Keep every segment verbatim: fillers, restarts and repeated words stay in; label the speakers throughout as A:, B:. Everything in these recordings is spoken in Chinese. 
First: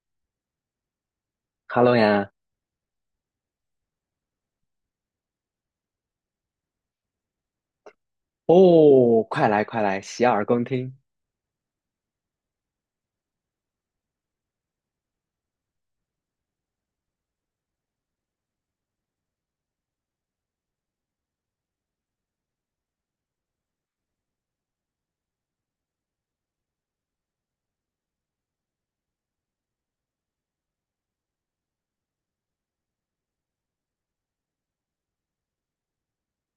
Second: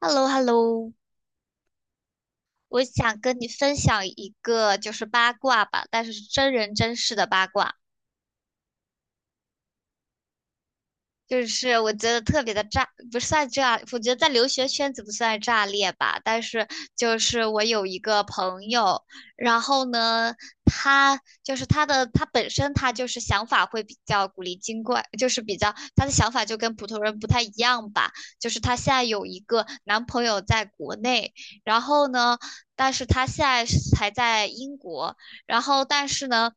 A: h e l l o h e l l o。
B: Hello 呀，
A: 我想跟你分享一个就是八卦吧，但是是真人真事的八卦。
B: 哦，快来快来，洗耳恭听。
A: 就是我觉得特别的炸，不算炸，我觉得在留学圈子不算炸裂吧。但是就是我有一个朋友，然后呢，他就是他的他本身他就是想法会比较古灵精怪，就是比较他的想法就跟普通人不太一样吧。就是他现在有一个男朋友在国内，然后呢，但是他现在是还在英国，然后但是呢。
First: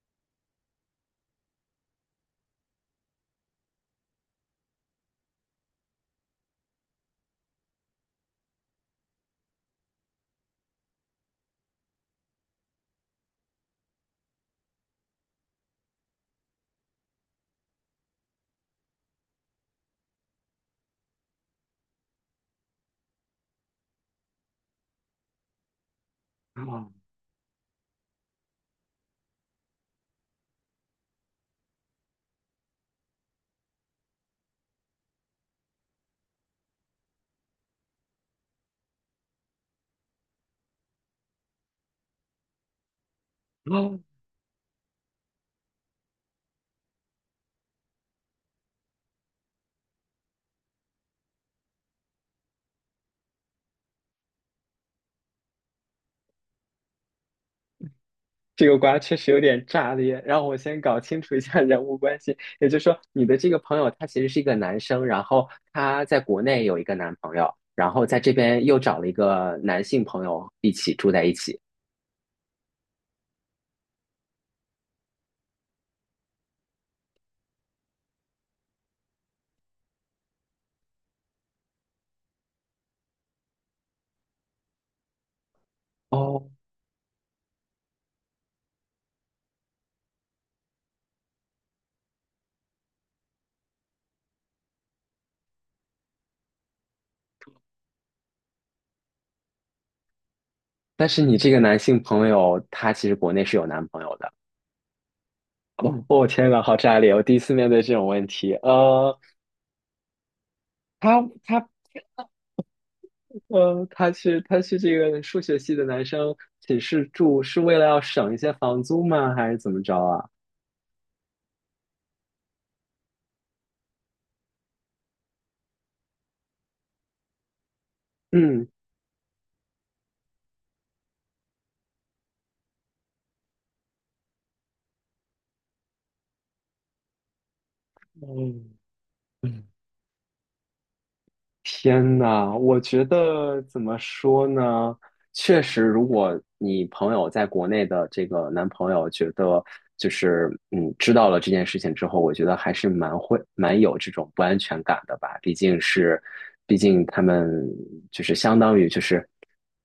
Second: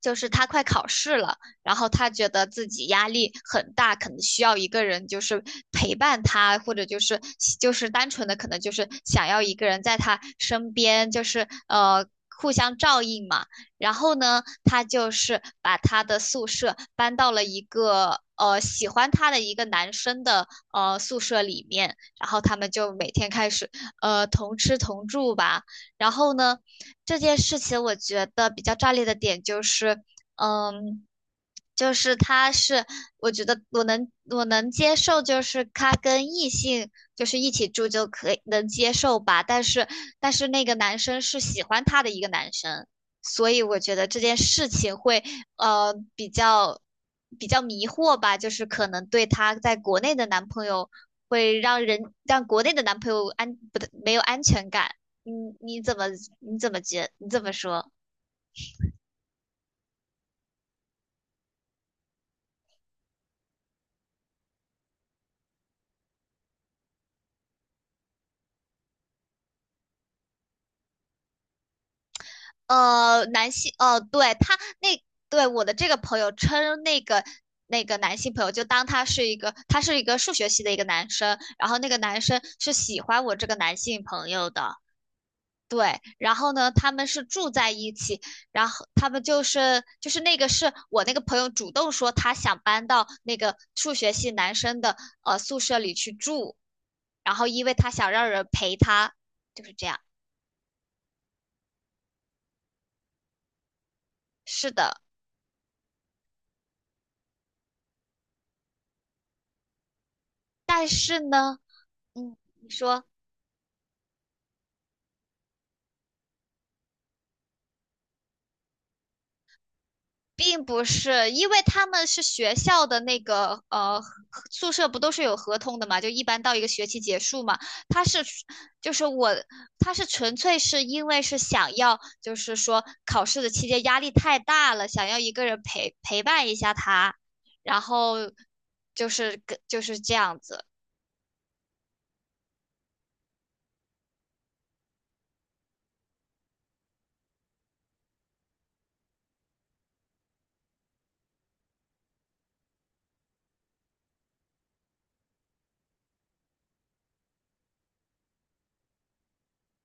A: 就是他快考试了，然后他觉得自己压力很大，可能需要一个人就是陪伴他，或者就是就是单纯的可能就是想要一个人在他身边，就是呃互相照应嘛。然后呢，他就是把他的宿舍搬到了一个呃喜欢他的一个男生的呃宿舍里面，然后他们就每天开始呃同吃同住吧。然后呢，
B: 哦，
A: 这件事情我觉得比较炸裂的点就是，嗯，就是他是，我觉得我能我能接受，就是他跟异性就是一起住就可以能接受吧，但是但是那个男生是喜欢他的一个男生，所以我觉
B: 哦，
A: 得这件事情会呃比较比较迷惑吧，就是可能对他在国内的男朋友会让人让国内的男朋友安不对没有安全感，嗯，你怎么你怎么觉你怎么说？
B: 这个瓜确实有点炸裂，让我先搞清楚一下人物关系。也就是说，你的这个朋友他其实是一个男生，然后他在国内有一个男朋友，然后在这边又找了一个男性朋友一起住在一起。
A: 呃，男性，哦，对，他那，对，我的这个朋友称那个那个男性朋友，就当他是一个，他是一个数学系的一个男生，然后那个男生是喜欢我这个男性朋友的，对，然
B: 哦，
A: 后呢，他们是住在一起，然后他们就是就是那个是我那个朋友主动说他想搬到那个数学系男生的呃宿舍里去住，然后因为他想让人陪他，就是这样，
B: 但是你这个男性朋友他其实国内是有男朋友的。
A: 是的，
B: 哦，我天呐，好炸裂！我第一次面对这种问题。呃，
A: 但是
B: 他
A: 呢，
B: 他
A: 嗯，你说。
B: 呃，他去他去这个数学系的男生寝室住，是为了要省一些房租吗？还是怎么着啊？
A: 并不是，因为他们是学校的那个呃宿舍，不都是有合同的嘛？就一般到一个学期结束嘛，他是
B: 嗯，
A: 就是我，他是纯粹是因为是想要，就是说考试的期间压力太大了，想要一个人陪陪伴一下他，然后
B: 嗯
A: 就是跟
B: 嗯，
A: 就是这样子，
B: 天呐，我觉得怎么说呢？确实，如果你朋友在国内的这个男朋友觉得就是嗯知道了这件事情之后，我觉得还是蛮会蛮有这种不安全感的吧。毕竟是，毕竟他们就是相当于就是。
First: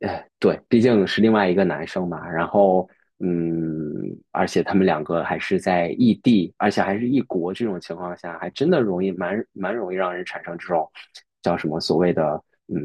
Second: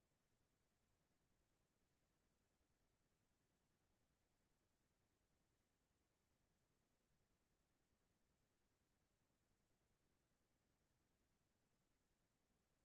B: 呃，对，毕竟是另外一个男生嘛，然后，嗯，而且他们两个还是在异地，而且还是异国这种情况下，还真的容易蛮蛮容易让人产生这种叫什么所谓的，嗯，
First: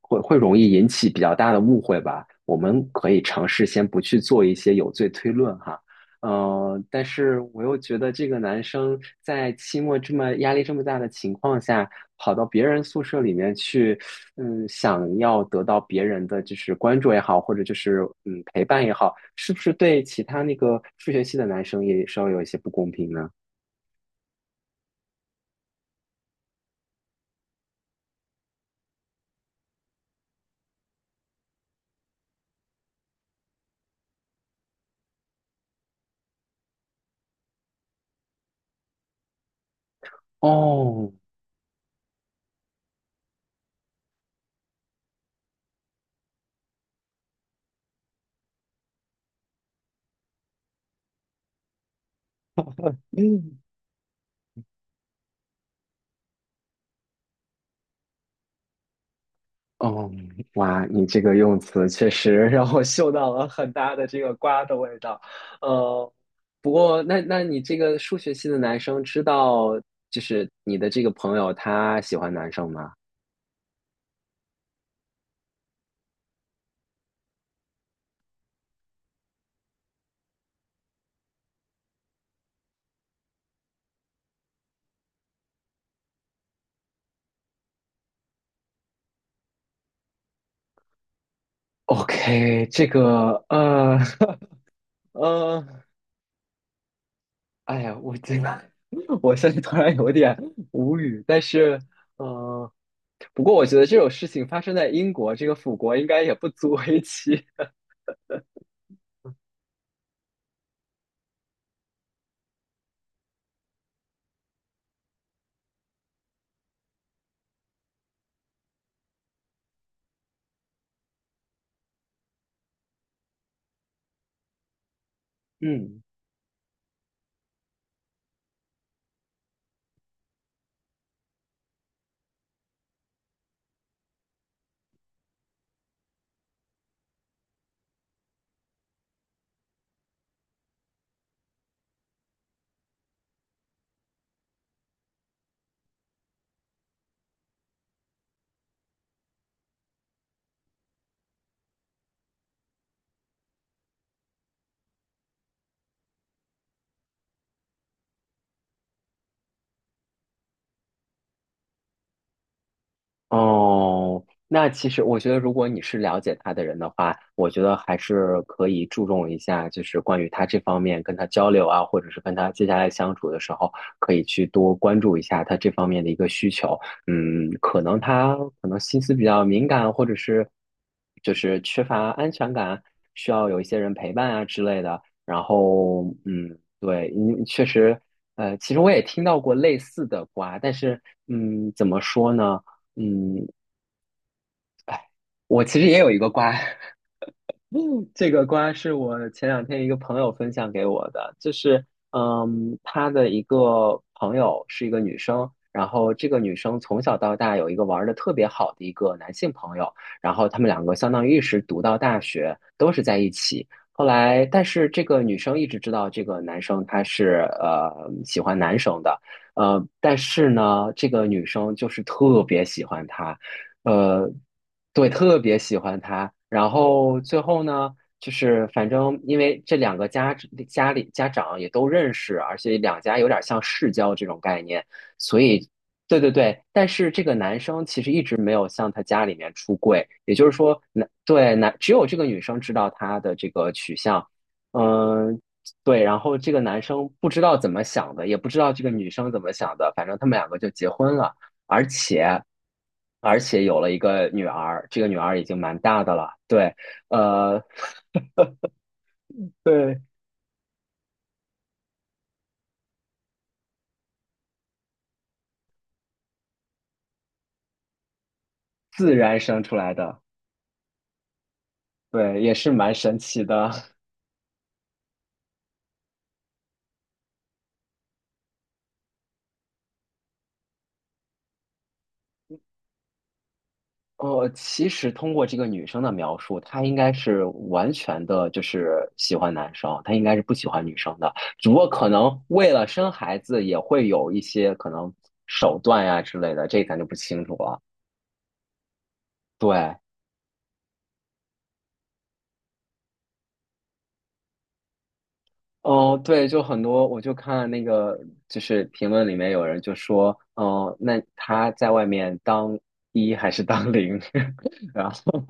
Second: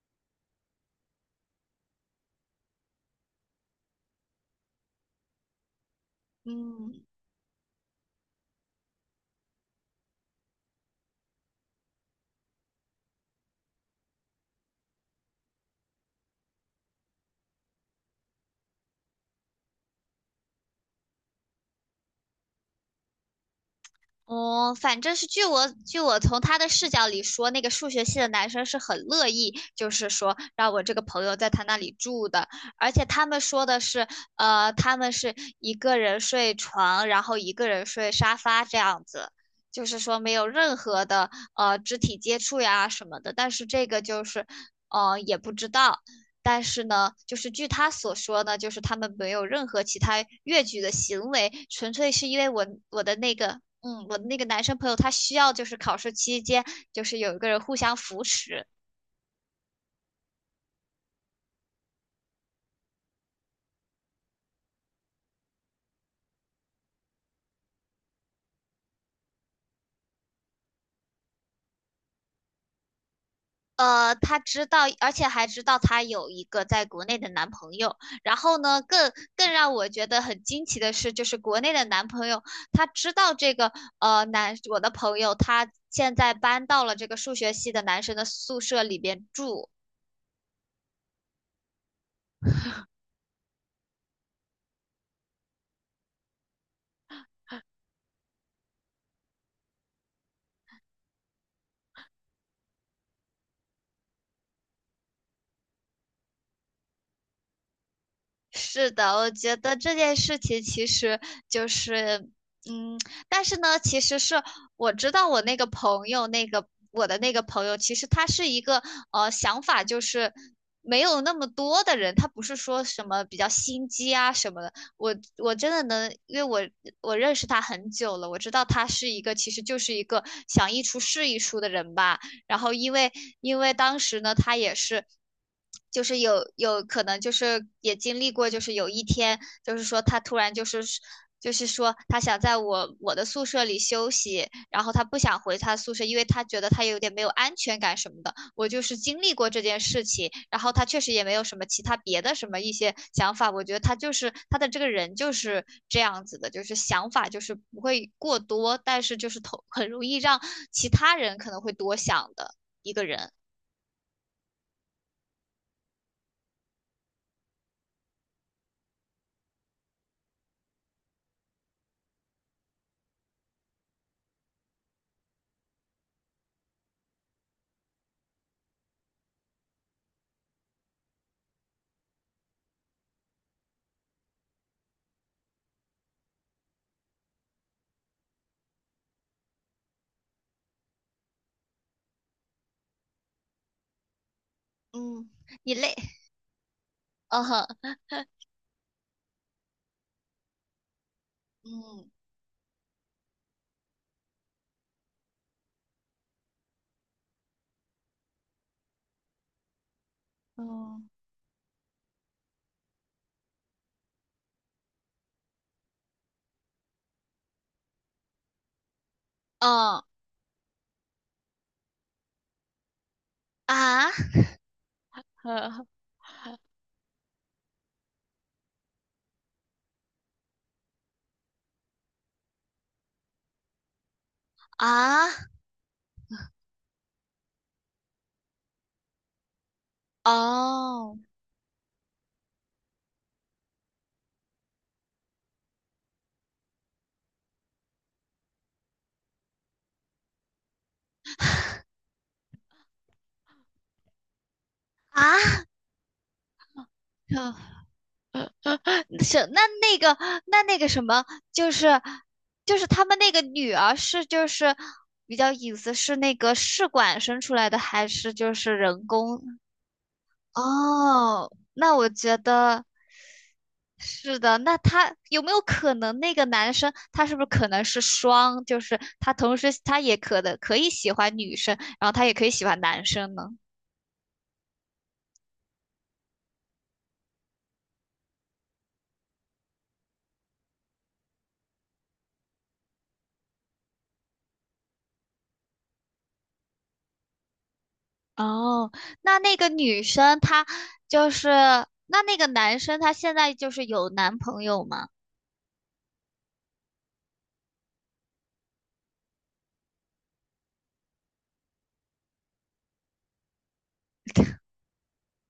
B: 会会容易引起比较大的误会吧。我们可以尝试先不去做一些有罪推论哈，呃，
A: 嗯。
B: 但是我又觉得这个男生在期末这么压力这么大的情况下，跑到别人宿舍里面去，嗯，想要得到别人的就是关注也好，或者就是嗯陪伴也好，是不是对其他那个数学系的男生也稍微有一些不公平呢？
A: 哦，反正是据我据我从他的视角里说，那个数学系的男生是很乐意，就是说让我这个朋友在他那里住的，而且他们说的是，呃，他们是一个人睡床，然后一个人睡沙发这样子，就是说没有任何
B: 哦，
A: 的呃肢体接触呀什么的。但是这个就是，呃，也不知道。但是呢，就是据他所说呢，就是他们没有任何其他越矩的行为，纯粹是因为我我的那
B: 嗯。
A: 个嗯，我的那个男生朋友他需要就是考试期间就是有一个人互相扶持。
B: 哦，哇，你这个用词确实让我嗅到了很大的这个瓜的味道。呃，不过那那你这个数学系的男生知道，就是你的这个朋友他喜欢男生吗
A: 呃，他知道，而且还知道他有一个在国内的男朋友。然后呢，更更让我觉得很惊奇的是，就是国内的男朋友，他知道这个呃男我的朋友他现在搬到了这个数学系的男生的宿舍里边住。
B: ？OK，这个呃 呃，哎呀，我这个 我现在突然有点无语，但是呃，不过我觉得这种事情发生在英国这个腐国应该也不足为奇。
A: 是的，我觉得这件事情其实就是，嗯，但是呢，其实是我知道我那个朋友，那个我的那个朋友，其实他是一个呃想法就是没有那么多的人，他不是说什么比较心机啊什么的。我我 真的
B: 嗯。
A: 能，因为我我认识他很久了，我知道他是一个其实就是一个想一出是一出的人吧。然后因为因为当时呢，他也是。就是有有可能就是也经历过，就是有一天就是说他突然就是就是说他想在我我的宿舍里休息，然后他不想回他宿舍，因为他觉得他有点没有安全感什么的。我就是经历过这件事情，然后他确实也没有什么其他别的什么一些想法。我觉得他就是他的这个人就是这样子的，就是想法就是不会过多，但是就是头很容易让其他人可能会多想的一个人。
B: 哦，那其实我觉得，如果你是了解他的人的话，我觉得还是可以注重一下，就是关于他这方面跟他交流啊，或者是跟他接下来相处的时候，可以去多关注一下他这方面的一个需求。嗯，可能他可能心思比较敏感，或者是就是缺乏安全感，需要有一些人陪伴啊之类的。然后，嗯，对，你确实。呃，其实我也听到过类似的瓜，但是，嗯，怎么说呢？嗯，哎，
A: 嗯，
B: 我
A: 你
B: 其实
A: 累，
B: 也有一个瓜，
A: 嗯哼，
B: 这个瓜是我前两天一个朋友分享给我的，就是，
A: 嗯
B: 嗯，他的一个朋友是一个女生，然后这个女生从小到大有一个玩的特别好的一个男性朋友，然后他们两个
A: 嗯，
B: 相当于一直读到大学，都是在一起。后来，但是这个女生一直知道这个男生他是呃喜欢男生的，呃，
A: 嗯
B: 但是呢，这个女生就是特别喜欢他。呃，
A: 啊。
B: 对，特别喜 欢他。然后最后呢，就是反正因为这两个家家里家长也都认识，而且两家有点像世交这种概念，
A: 啊，
B: 所以对对对。但是这个男生其实一直没有向他家里面出柜，也就是说，男
A: 哦，
B: 对男只有这个女生知道他的这个取向，嗯。对，然后这个男生不知道怎么想的，也不知道这个女生怎么想的，反正他们两个就结婚了。而且而且有了一个女儿，这个女儿已经
A: 啊，
B: 蛮大的了，对，呃，
A: 啊是 那那
B: 对，
A: 个那那个什么，就是就是他们那个女儿是就是比较隐私，是那个试管生出来的，还是就是人
B: 自然
A: 工？
B: 生出来的，
A: 哦，那我觉
B: 对，也是
A: 得
B: 蛮神奇的。
A: 是的。那他有没有可能那个男生他是不是可能是双，就是他同时他也可能可以喜欢女生，然后他也可以喜欢男生呢？
B: 哦，其实通过这个女生的描述，她应该是完全的，就是喜欢男生，她应该是不喜欢女生的。只不过可能为了生孩子，也会有一些可能手段呀之类的，这咱就不清楚了。
A: 哦，那那个
B: 对，
A: 女生她就是，那那个男生他现在就是有男朋友吗？
B: 哦，对，就很多，我就看那个，就是评论里面有人就说，哦，那他在外面当一还是当零？然后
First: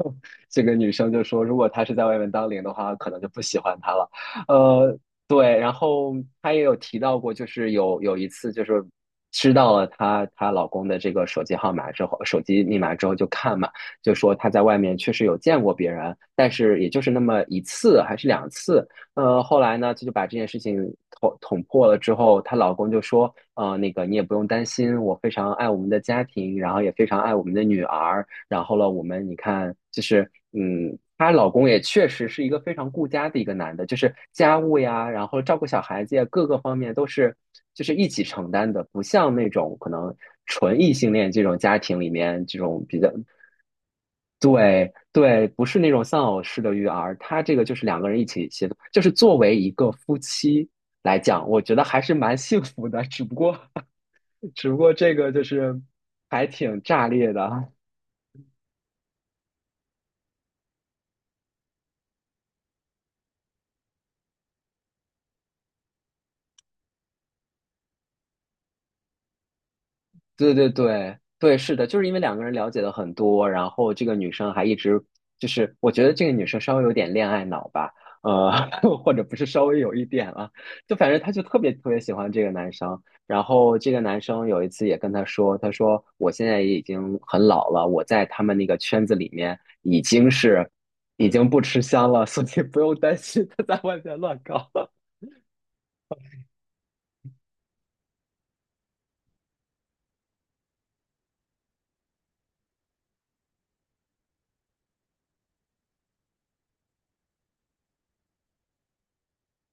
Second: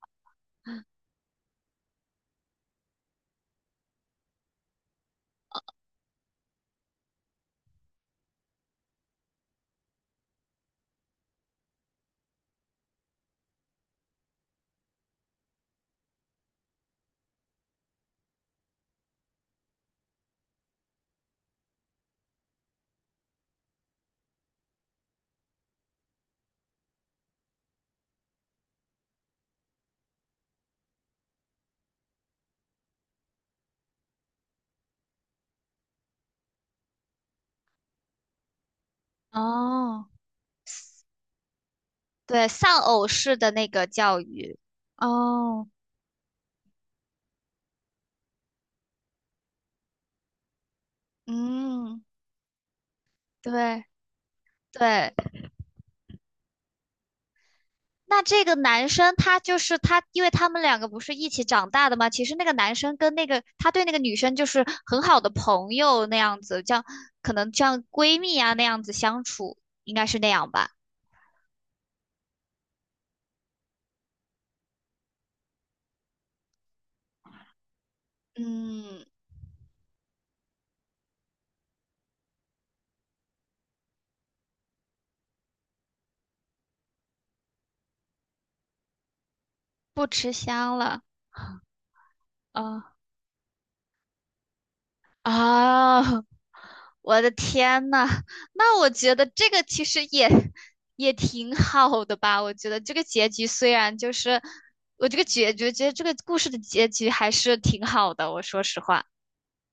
B: 这个女生就说，如果他是在外面当零的话，可能就不喜欢他了。呃，对，然后她也有提到过，就是有有一次，就是知道了她她老公的这个手机号码之后，手机密码之后就看嘛，就说她在外面确实有见过别人，但是也就是那么一次还是两次。呃，后来呢，就就把这件事情捅捅破了之后，她老公就说，呃，那个你也不用担心，我非常爱我们的家庭，然后也非常爱我们的女儿，然后了，我们你看，就是嗯，她老公也确实是一个非常顾家的一个男的，就是家务呀，然后照顾小孩子呀，各个方面都是就是一起承担的，不像那种可
A: 哦
B: 能纯异性恋这种家庭里面
A: 对，
B: 这
A: 丧
B: 种比
A: 偶
B: 较
A: 式的那个教育。
B: 对对，不
A: 哦，
B: 是那种丧偶式的育儿，他这个就是两个人一起协作，就是作为一个夫妻来讲，我觉得还
A: 嗯，
B: 是蛮幸福的，只不过
A: 对
B: 只不过
A: 对。
B: 这个就是还挺炸裂的，
A: 那这个男生他就是他，因为他们两个不是一起长大的吗？其实那个男生跟那个他对那个女生就是很好的朋友那样子，这样可能这样闺蜜啊那样子相处，应该是那样
B: 对对
A: 吧？
B: 对对，是的，就是因为两个人了解的很多，然后这个女生还一直就是，我觉得这个女生稍微有点恋爱脑吧，呃，
A: 嗯，
B: 或者不是稍微有一点啊，就反正她就特别特别喜欢这个男生，然后这个男生有一次也跟她说，她说我现在也已经很老了，我在他们那个圈子里面已
A: 不
B: 经
A: 吃
B: 是
A: 香了。
B: 已经不吃香了，所以不用
A: 啊。
B: 担心他在外面乱搞。
A: 啊，我的天呐，那我觉得这个其实也也挺好的吧。我觉得这个结局虽然就是，我这个结局，觉得这个故事的结局还是挺好的。我说实话，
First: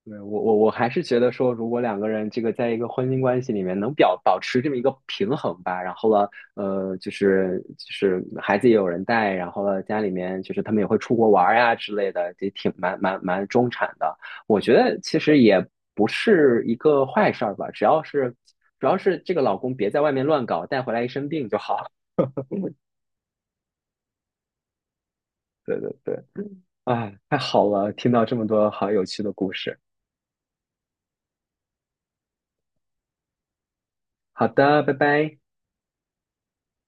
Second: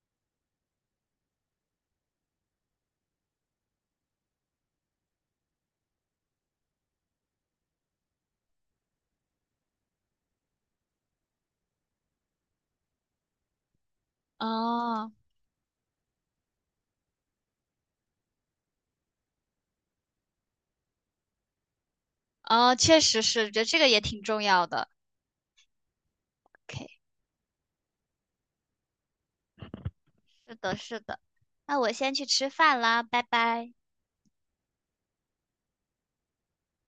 B: 对，我我我还是觉得说，如果两个人这个在一个婚姻关系里面能表保持这么一个平衡吧，然后了，呃，就是就是孩子也有人带，然后了家里面就是他们也会出国玩儿呀之类的，也挺蛮蛮蛮中产的。我觉得
A: 哦
B: 其实也不是一个坏事儿吧，只要是主要是这个老公别在外面乱搞，带回来一身病就好了。
A: 哦，确实是，觉得这个也挺重要的。
B: 对对对，
A: OK，
B: 啊，太好了，听到这么多好有趣的故事。
A: 是的，是的。那我先去吃饭啦，拜拜。
B: 好的，拜拜。